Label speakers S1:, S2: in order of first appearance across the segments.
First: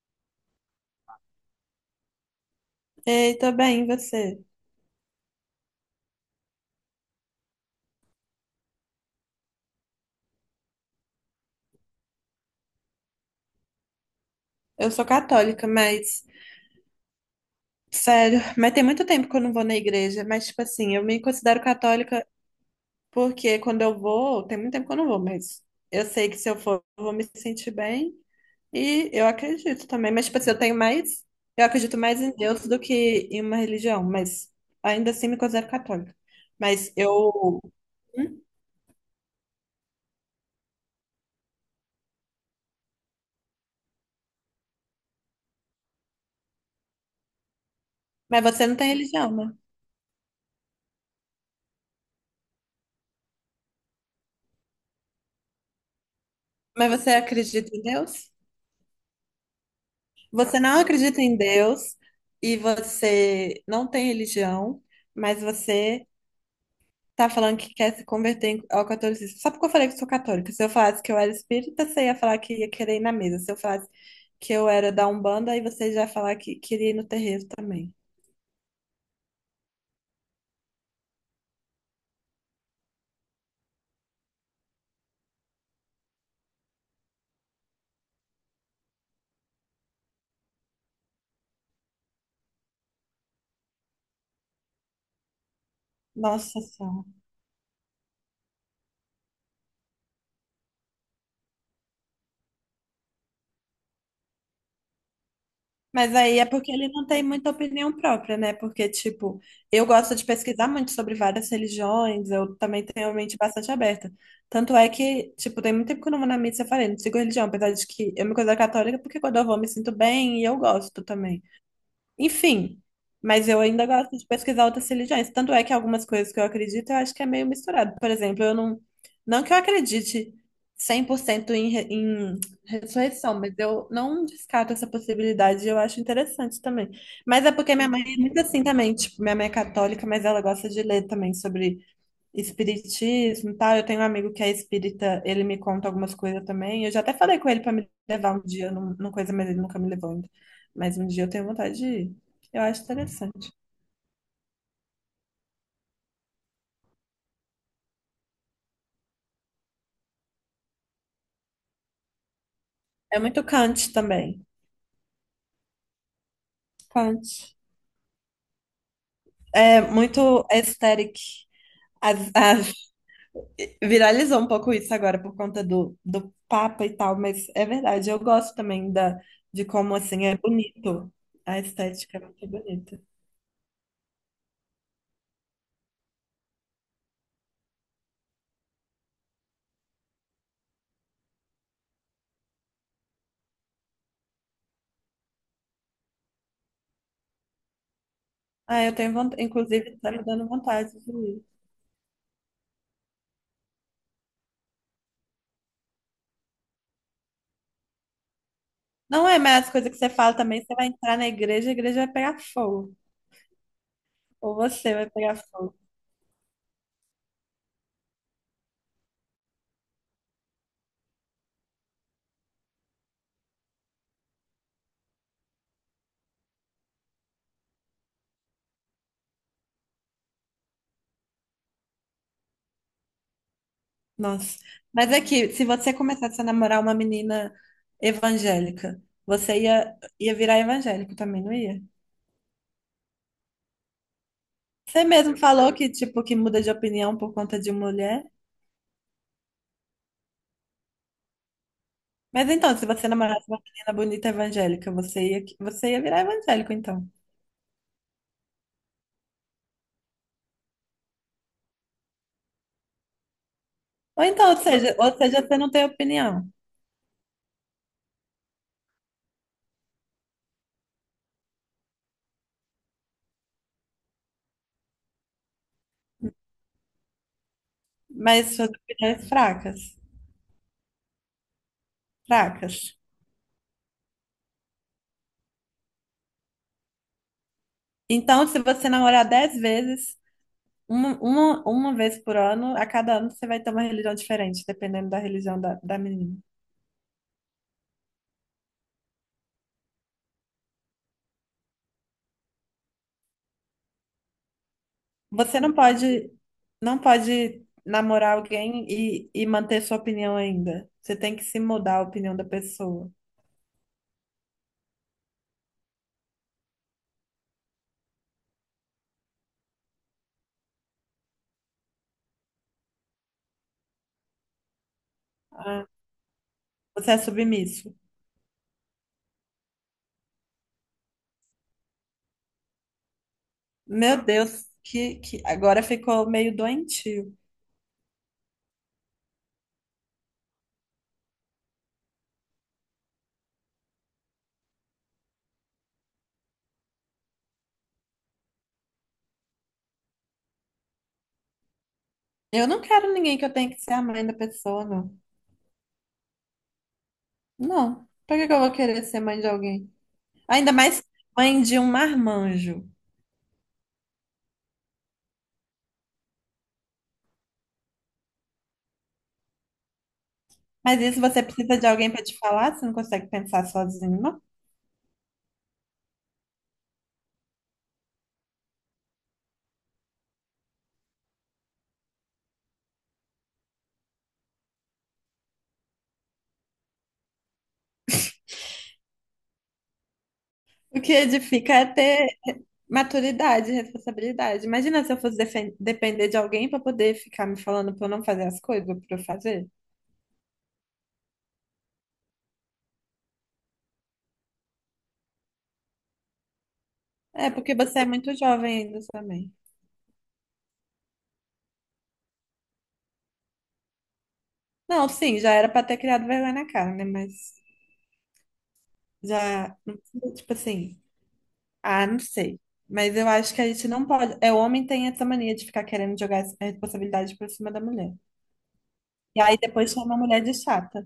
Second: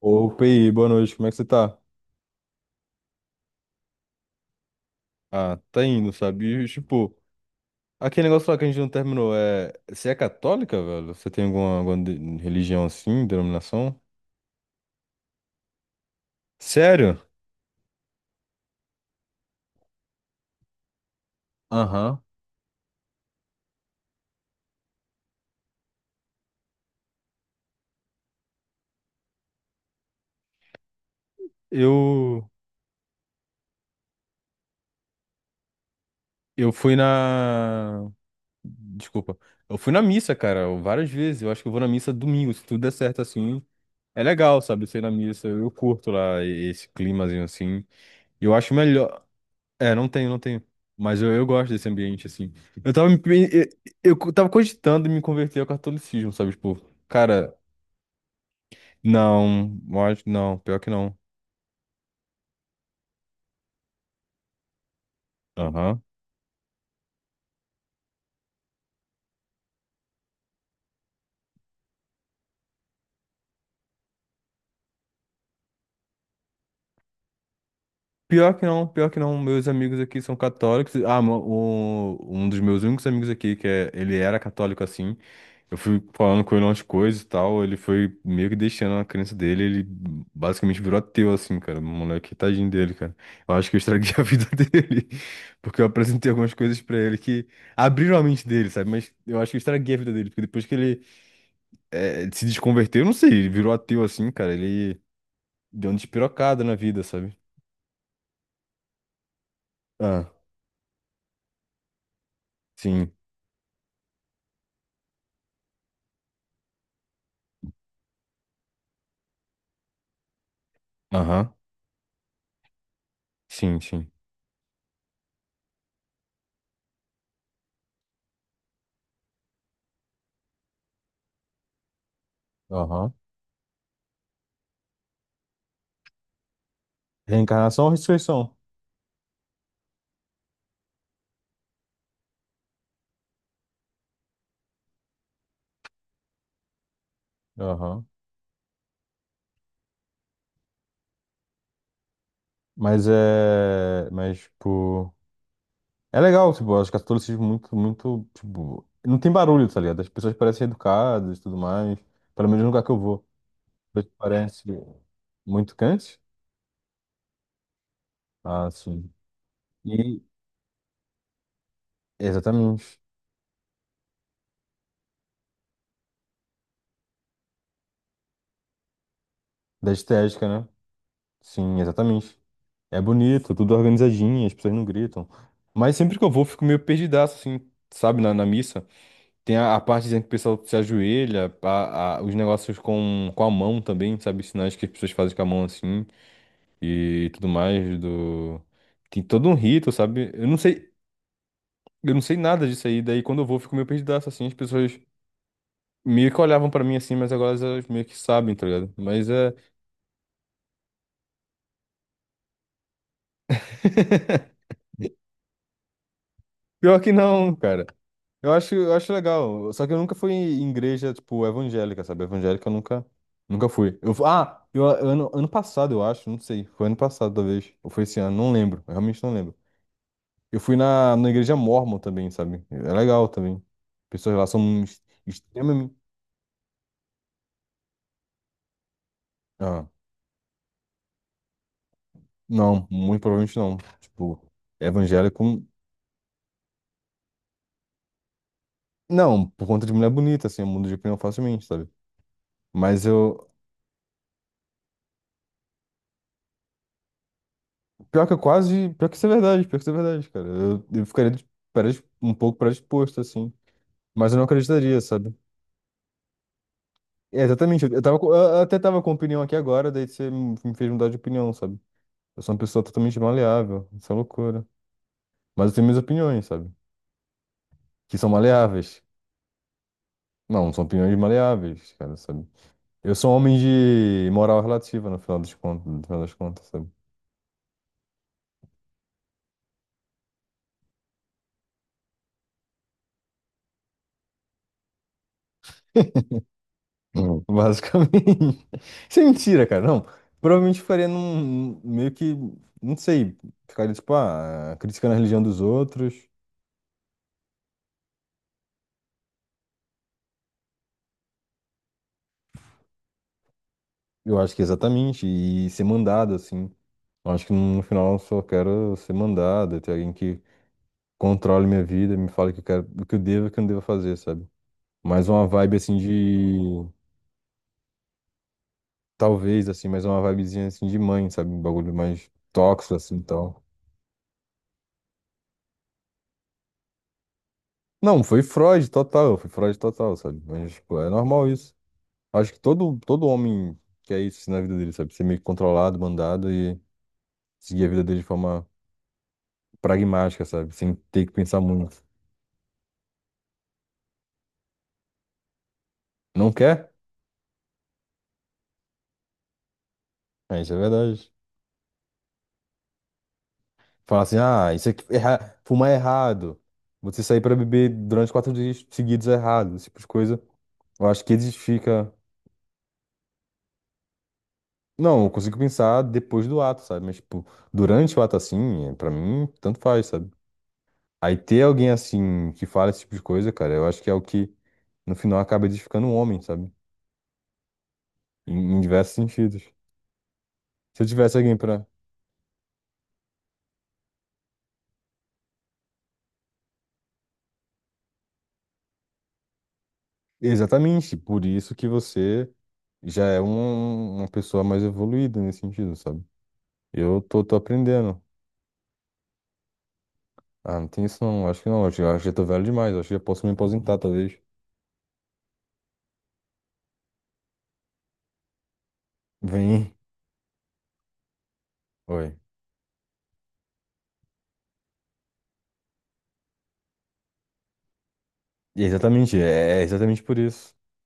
S1: Ô, PI, boa noite, como é que você tá?
S2: Ei, tô bem, e você?
S1: Ah, tá indo, sabe? E, tipo, aquele negócio lá que a gente não terminou. Você é católica, velho? Você tem alguma religião assim, denominação?
S2: Eu sou católica, mas
S1: Sério?
S2: sério. Mas tem muito tempo que eu não vou na igreja, mas tipo assim, eu me considero
S1: Aham.
S2: católica porque quando eu vou, tem muito tempo que eu não vou, mas eu sei que se eu for, eu vou me sentir bem e eu acredito também, mas tipo assim, eu tenho mais, eu acredito mais em
S1: Eu...
S2: Deus do que em uma religião, mas ainda assim me considero católica.
S1: Eu
S2: Mas
S1: fui
S2: eu,
S1: na...
S2: Hum?
S1: Desculpa. Eu fui na missa, cara, várias vezes. Eu acho que eu vou na missa domingo, se tudo der certo assim. É legal, sabe? Ser na missa, eu curto lá esse climazinho assim.
S2: Mas
S1: Eu
S2: você
S1: acho
S2: não tem
S1: melhor.
S2: religião, né?
S1: É, não tenho, não tenho. Mas eu gosto desse ambiente, assim. Eu tava, me- me- eu tava cogitando em me converter ao catolicismo, sabe? Tipo,
S2: Mas você
S1: cara,
S2: acredita em Deus?
S1: não, não,
S2: Você
S1: pior
S2: não
S1: que não.
S2: acredita em Deus e você não tem religião, mas
S1: Aham.
S2: você tá falando que quer se converter ao catolicismo. Só porque eu falei que sou católica. Se eu falasse que eu era espírita, você ia falar que ia querer ir na mesa. Se eu falasse que eu era da Umbanda, aí você já ia falar que queria ir no terreiro também.
S1: Pior que não, pior que não. Meus amigos aqui são católicos. Ah, um dos meus únicos amigos aqui, que é, ele era católico assim. Eu fui falando com ele umas coisas e tal. Ele foi meio que deixando a crença dele. Ele basicamente virou ateu, assim, cara. O moleque, tadinho dele, cara. Eu acho que eu estraguei a vida dele. Porque eu apresentei algumas
S2: Nossa
S1: coisas pra
S2: só.
S1: ele que abriram a mente dele, sabe? Mas eu acho que eu estraguei a vida dele. Porque depois que ele se desconverteu, eu não sei, ele virou ateu assim, cara. Ele deu uma
S2: Mas aí é
S1: despirocada
S2: porque
S1: na
S2: ele
S1: vida,
S2: não tem
S1: sabe?
S2: muita opinião própria, né? Porque, tipo, eu gosto de
S1: Ah,
S2: pesquisar muito sobre várias religiões, eu também tenho
S1: sim.
S2: a mente bastante aberta. Tanto é que, tipo, tem muito tempo que eu não vou na missa, eu falei, não sigo religião, apesar de que eu me considero católica, porque quando eu vou eu me sinto bem e eu gosto também.
S1: Aham.
S2: Enfim, mas eu
S1: Sim,
S2: ainda
S1: sim.
S2: gosto de pesquisar outras religiões. Tanto é que algumas coisas que eu acredito, eu acho que é meio misturado. Por exemplo, eu não. Não que eu acredite 100% em
S1: Aham.
S2: ressurreição, mas eu não descarto essa possibilidade. Eu acho interessante também. Mas é porque
S1: Reencarnação
S2: minha
S1: ou
S2: mãe é muito
S1: ressurreição?
S2: assim também. Tipo, minha mãe é católica, mas ela gosta de ler também sobre espiritismo e tal. Eu tenho um amigo que é espírita, ele me conta algumas coisas também. Eu já até falei com ele para me
S1: Aham.
S2: levar um dia numa coisa, mas ele nunca me levou ainda. Mas um dia eu tenho vontade de ir. Eu acho
S1: Mas
S2: interessante.
S1: é. Mas, tipo. É legal, tipo, eu acho que o catolicismo é muito, muito, tipo. Não tem barulho, tá ligado? As pessoas parecem educadas e tudo mais. Pelo menos no lugar que eu
S2: É
S1: vou.
S2: muito Kant
S1: As pessoas
S2: também.
S1: parecem muito quentes.
S2: Kant.
S1: Ah, sim.
S2: É
S1: E.
S2: muito aesthetic. As- as-
S1: Exatamente.
S2: Viralizou um pouco isso agora por conta do Papa e tal, mas é verdade. Eu gosto também de
S1: Da
S2: como assim é
S1: estética, né?
S2: bonito. A
S1: Sim,
S2: estética é
S1: exatamente.
S2: muito
S1: É
S2: bonita.
S1: bonito, tudo organizadinho, as pessoas não gritam. Mas sempre que eu vou, eu fico meio perdidaço, assim, sabe, na missa. Tem a parte dizendo que o pessoal se ajoelha, os negócios com a mão também, sabe? Os sinais que as pessoas fazem com a mão assim e tudo mais do.
S2: Ah, eu tenho
S1: Tem
S2: vontade,
S1: todo um rito,
S2: inclusive, tá me
S1: sabe?
S2: dando vontade de ir.
S1: Eu não sei nada disso aí, daí quando eu vou eu fico meio perdidaço assim, as pessoas meio que olhavam pra mim assim, mas agora elas meio que sabem, tá ligado? Mas
S2: Não é,
S1: é
S2: mas as coisas que você fala também, você vai entrar na igreja, a igreja vai pegar fogo. Ou você vai pegar fogo.
S1: pior que não, cara. Eu acho legal. Só que eu nunca fui em igreja, tipo, evangélica, sabe? Evangélica eu nunca fui. Eu, fu- ah, eu, ano, ano passado, eu acho, não sei. Foi ano passado, talvez. Ou foi esse ano, não lembro. Eu realmente não lembro. Eu fui na igreja Mórmon também, sabe? É legal também. Pessoas lá
S2: Nossa.
S1: são ex-
S2: Mas aqui, se você
S1: extremamente.
S2: começasse a namorar uma menina evangélica, você
S1: Ah,
S2: ia virar evangélico também, não ia?
S1: não, muito provavelmente não. Tipo,
S2: Você mesmo
S1: evangélico.
S2: falou que, tipo, que muda de opinião por conta de mulher.
S1: Não, por conta de mulher bonita, assim, eu mudo de opinião facilmente, sabe?
S2: Mas então, se
S1: Mas
S2: você namorasse
S1: eu,
S2: uma menina bonita evangélica, você ia virar evangélico, então.
S1: Pior que eu quase. Pior que isso é verdade, pior que isso é verdade, cara. Eu ficaria um pouco predisposto, assim.
S2: Ou
S1: Mas eu não
S2: então, ou seja,
S1: acreditaria,
S2: ou
S1: sabe?
S2: seja, você não tem opinião,
S1: É, exatamente. Eu até tava com opinião aqui agora, daí você me fez mudar de opinião, sabe? Eu sou uma pessoa totalmente maleável. Isso é loucura. Mas eu tenho minhas opiniões, sabe? Que são
S2: mas suas
S1: maleáveis.
S2: opiniões fracas,
S1: Não, são opiniões maleáveis, cara, sabe?
S2: fracas.
S1: Eu sou um homem de moral relativa, no final das contas, no final das contas, sabe?
S2: Então, se você namorar 10 vezes, uma vez por ano, a cada ano você vai ter uma religião diferente, dependendo da religião da menina.
S1: Hum. Basicamente. Isso é mentira, cara. Não. Provavelmente eu ficaria num. Meio que. Não sei. Ficaria, tipo, ah, criticando a religião dos
S2: Você não
S1: outros.
S2: pode, não pode namorar alguém e manter sua opinião ainda. Você tem que se mudar a opinião da pessoa.
S1: Eu acho que é exatamente. E ser mandado, assim. Eu acho que no final eu só quero ser mandado. Ter alguém que controle minha vida, me fale o que eu quero, o que eu devo e o que eu não devo fazer, sabe? Mais uma vibe,
S2: Ah,
S1: assim, de.
S2: você é submisso.
S1: Talvez, assim, mais uma vibezinha, assim, de mãe, sabe? Um bagulho mais tóxico, assim, e tal.
S2: Meu Deus, que agora ficou meio doentio.
S1: Não, foi Freud total, sabe? Mas, tipo, é normal isso. Acho que todo homem quer isso assim, na vida dele, sabe? Ser meio que controlado, mandado e seguir a vida dele de forma pragmática, sabe? Sem ter que pensar muito.
S2: Eu não quero ninguém que eu tenha que ser a mãe da pessoa, não.
S1: Não quer?
S2: Não. Pra que que eu vou querer ser mãe de alguém?
S1: É, isso
S2: Ainda
S1: é
S2: mais
S1: verdade.
S2: mãe de um marmanjo.
S1: Falar assim, ah, isso aqui, fumar é errado. Você sair pra beber durante 4 dias seguidos é errado. Esse tipo de coisa.
S2: Mas
S1: Eu
S2: isso
S1: acho que
S2: você precisa de alguém
S1: edifica.
S2: para te falar, você não consegue pensar sozinho, não?
S1: Não, eu consigo pensar depois do ato, sabe? Mas, tipo, durante o ato assim, é, pra mim, tanto faz, sabe? Aí ter alguém assim que fala esse tipo de coisa, cara, eu acho que é o que no final acaba edificando um homem, sabe? Em diversos sentidos.
S2: O
S1: Se eu
S2: que
S1: tivesse alguém
S2: edifica
S1: para.
S2: é ter maturidade, responsabilidade. Imagina se eu fosse depender de alguém para poder ficar me falando para eu não fazer as coisas, para eu fazer.
S1: Exatamente, por isso que você já é uma pessoa mais evoluída nesse sentido, sabe? Eu tô,
S2: É
S1: tô
S2: porque você é
S1: aprendendo.
S2: muito jovem ainda também.
S1: Ah, não tem isso não, acho que não. Acho, acho que já tô velho demais, acho que já posso me aposentar, talvez.
S2: Não, sim, já era para ter criado vergonha na cara, né? Mas já,
S1: Vem.
S2: não precisa, tipo assim, ah, não
S1: Oi.
S2: sei. Mas eu acho que a gente não pode. É, o homem tem essa mania de ficar querendo jogar essa responsabilidade por cima da mulher.
S1: E exatamente,
S2: E aí
S1: é
S2: depois chama a
S1: exatamente por
S2: mulher de
S1: isso.
S2: chata.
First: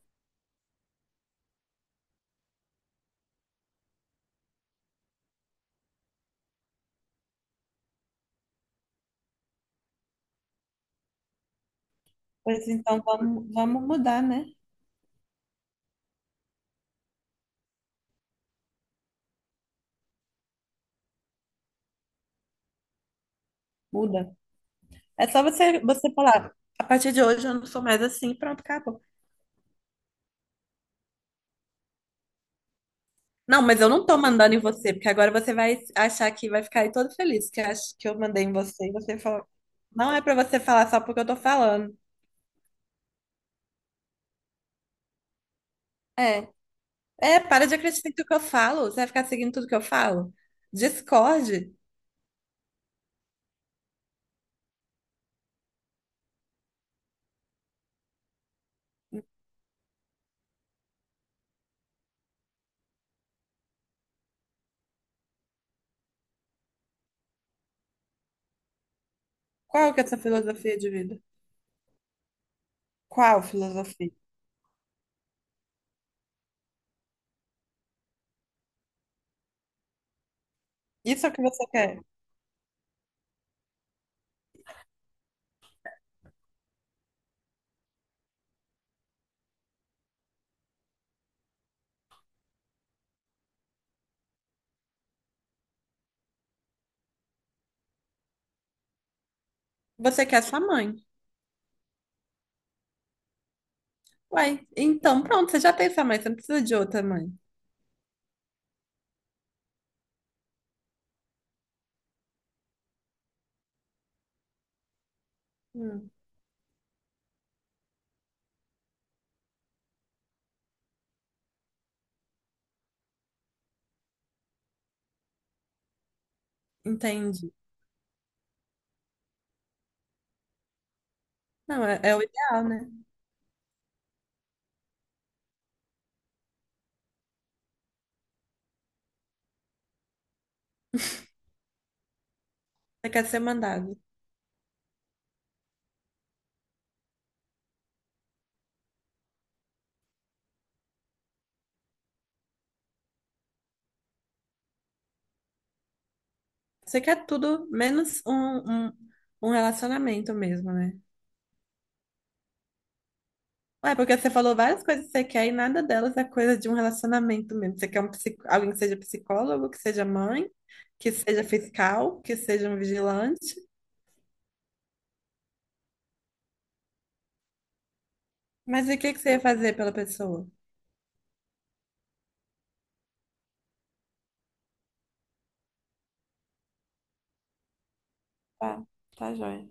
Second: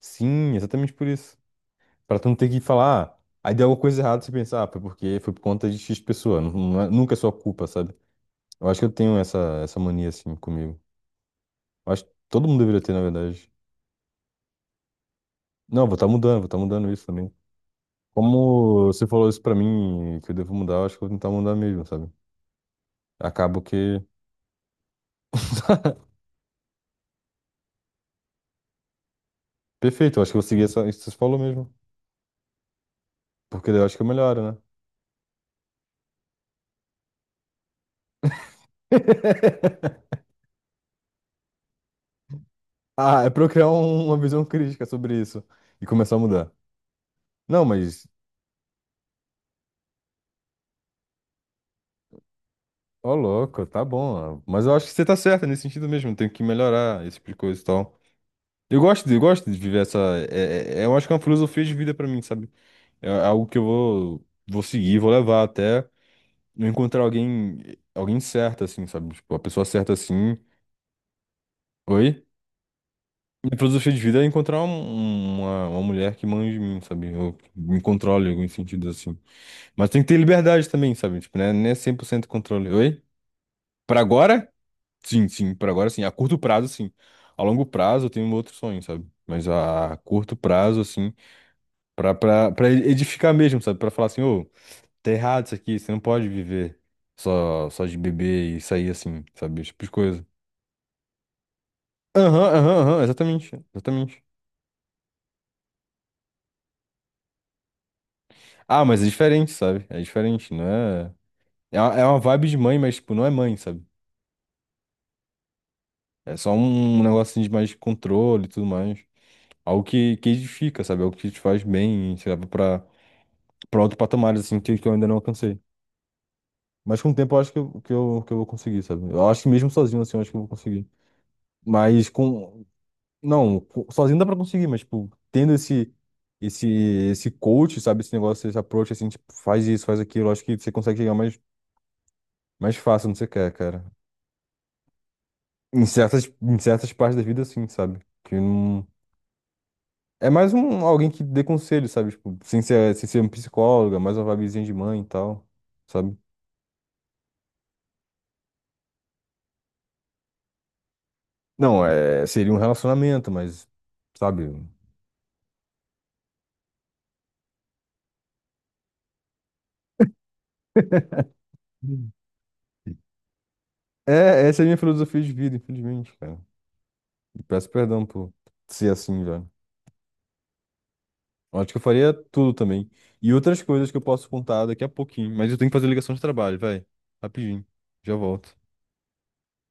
S1: Sim, exatamente por isso. Pra tu não ter que falar, ah, aí deu alguma coisa errada, você pensar, ah, foi porque foi por conta de X pessoa. Nunca é sua culpa, sabe? Eu acho que eu tenho essa mania assim comigo. Eu acho que todo mundo
S2: Pois
S1: deveria ter,
S2: então,
S1: na verdade.
S2: vamos mudar, né?
S1: Não, vou estar mudando isso também. Como você falou isso pra mim, que eu devo mudar, eu acho que eu vou tentar mudar mesmo, sabe? Acabo que.
S2: Muda. É só você falar, a partir de hoje eu não sou mais assim, pronto, acabou.
S1: Perfeito, eu acho que eu vou seguir essa, isso que você falou mesmo.
S2: Não,
S1: Porque
S2: mas
S1: daí eu
S2: eu
S1: acho que
S2: não
S1: eu
S2: tô
S1: melhoro,
S2: mandando
S1: né?
S2: em você, porque agora você vai achar que vai ficar aí todo feliz que, que eu mandei em você. E você fala, não é pra você falar só porque eu tô falando.
S1: Ah, é pra eu criar uma visão crítica sobre isso e começar a
S2: É,
S1: mudar.
S2: é,
S1: Não,
S2: para de
S1: mas,
S2: acreditar em tudo que eu falo. Você vai ficar seguindo tudo que eu falo? Discorde.
S1: ó, louco, tá bom. Ó. Mas eu acho que você tá certa nesse sentido mesmo. Tenho que melhorar esse tipo de coisa e tal. Eu gosto, eu gosto de viver essa. É, é, eu acho que é uma filosofia de vida pra mim, sabe? É algo que eu vou seguir, vou levar até eu encontrar alguém, alguém certo, assim, sabe? Tipo, a pessoa certa,
S2: Qual que é a sua
S1: assim.
S2: filosofia de vida?
S1: Oi?
S2: Qual
S1: Minha filosofia de
S2: filosofia?
S1: vida é encontrar uma mulher que manja de mim, sabe? Eu me controle em algum sentido, assim. Mas tem que ter liberdade também, sabe?
S2: Isso é o
S1: Tipo,
S2: que
S1: né?
S2: você
S1: Não é cem
S2: quer.
S1: por cento controle. Oi? Pra agora? Sim, sim. Pra agora, sim. A curto prazo, sim. A longo prazo, eu tenho um outro sonho, sabe? Mas a curto prazo, assim, pra edificar mesmo, sabe? Pra falar assim, ô, tá errado isso aqui, você não pode viver só de beber e sair assim, sabe? Esse tipo de
S2: Você
S1: coisa.
S2: quer sua mãe.
S1: Aham, aham, aham, exatamente, exatamente.
S2: Uai, então pronto, você já tem sua mãe, você não precisa de outra mãe.
S1: Ah, mas é diferente, sabe? É diferente, não é. É uma vibe de mãe, mas, tipo, não é mãe, sabe?
S2: Hum,
S1: É só um negócio assim, de mais controle e tudo mais. Algo que edifica, sabe? Algo que te faz bem, sei lá, pra outro patamar, assim, que eu ainda não alcancei. Mas com o tempo eu acho
S2: entendi.
S1: que eu vou conseguir, sabe? Eu acho que mesmo sozinho, assim, eu acho que eu vou conseguir.
S2: Não, é,
S1: Mas
S2: é o ideal,
S1: com.
S2: né?
S1: Não, sozinho dá pra conseguir, mas, tipo, tendo esse esse coach, sabe, esse negócio, esse approach assim, tipo, faz isso, faz aquilo, eu acho que você consegue chegar mais fácil
S2: Você
S1: onde
S2: quer
S1: você
S2: ser
S1: quer, cara.
S2: mandado.
S1: Em certas partes da vida, assim, sabe? Que não. É mais um alguém que dê conselho, sabe? Tipo, sem ser um psicólogo, é mais uma vibezinha de mãe e tal, sabe?
S2: Você quer tudo menos um relacionamento mesmo, né?
S1: Não, é, seria um relacionamento, mas,
S2: Ué, porque você
S1: sabe?
S2: falou várias coisas que você quer e nada delas é coisa de um relacionamento mesmo. Você quer alguém que seja psicólogo, que seja mãe, que seja
S1: Hum.
S2: fiscal, que seja um vigilante.
S1: É, essa é a minha filosofia de vida, infelizmente, cara. E peço perdão por
S2: Mas
S1: ser
S2: e o que que
S1: assim,
S2: você ia
S1: velho.
S2: fazer pela pessoa?
S1: Eu acho que eu faria tudo também. E outras coisas que eu posso contar daqui a pouquinho, mas eu tenho que fazer ligação de trabalho, vai. Rapidinho. Já volto.
S2: Tá, tá, joia.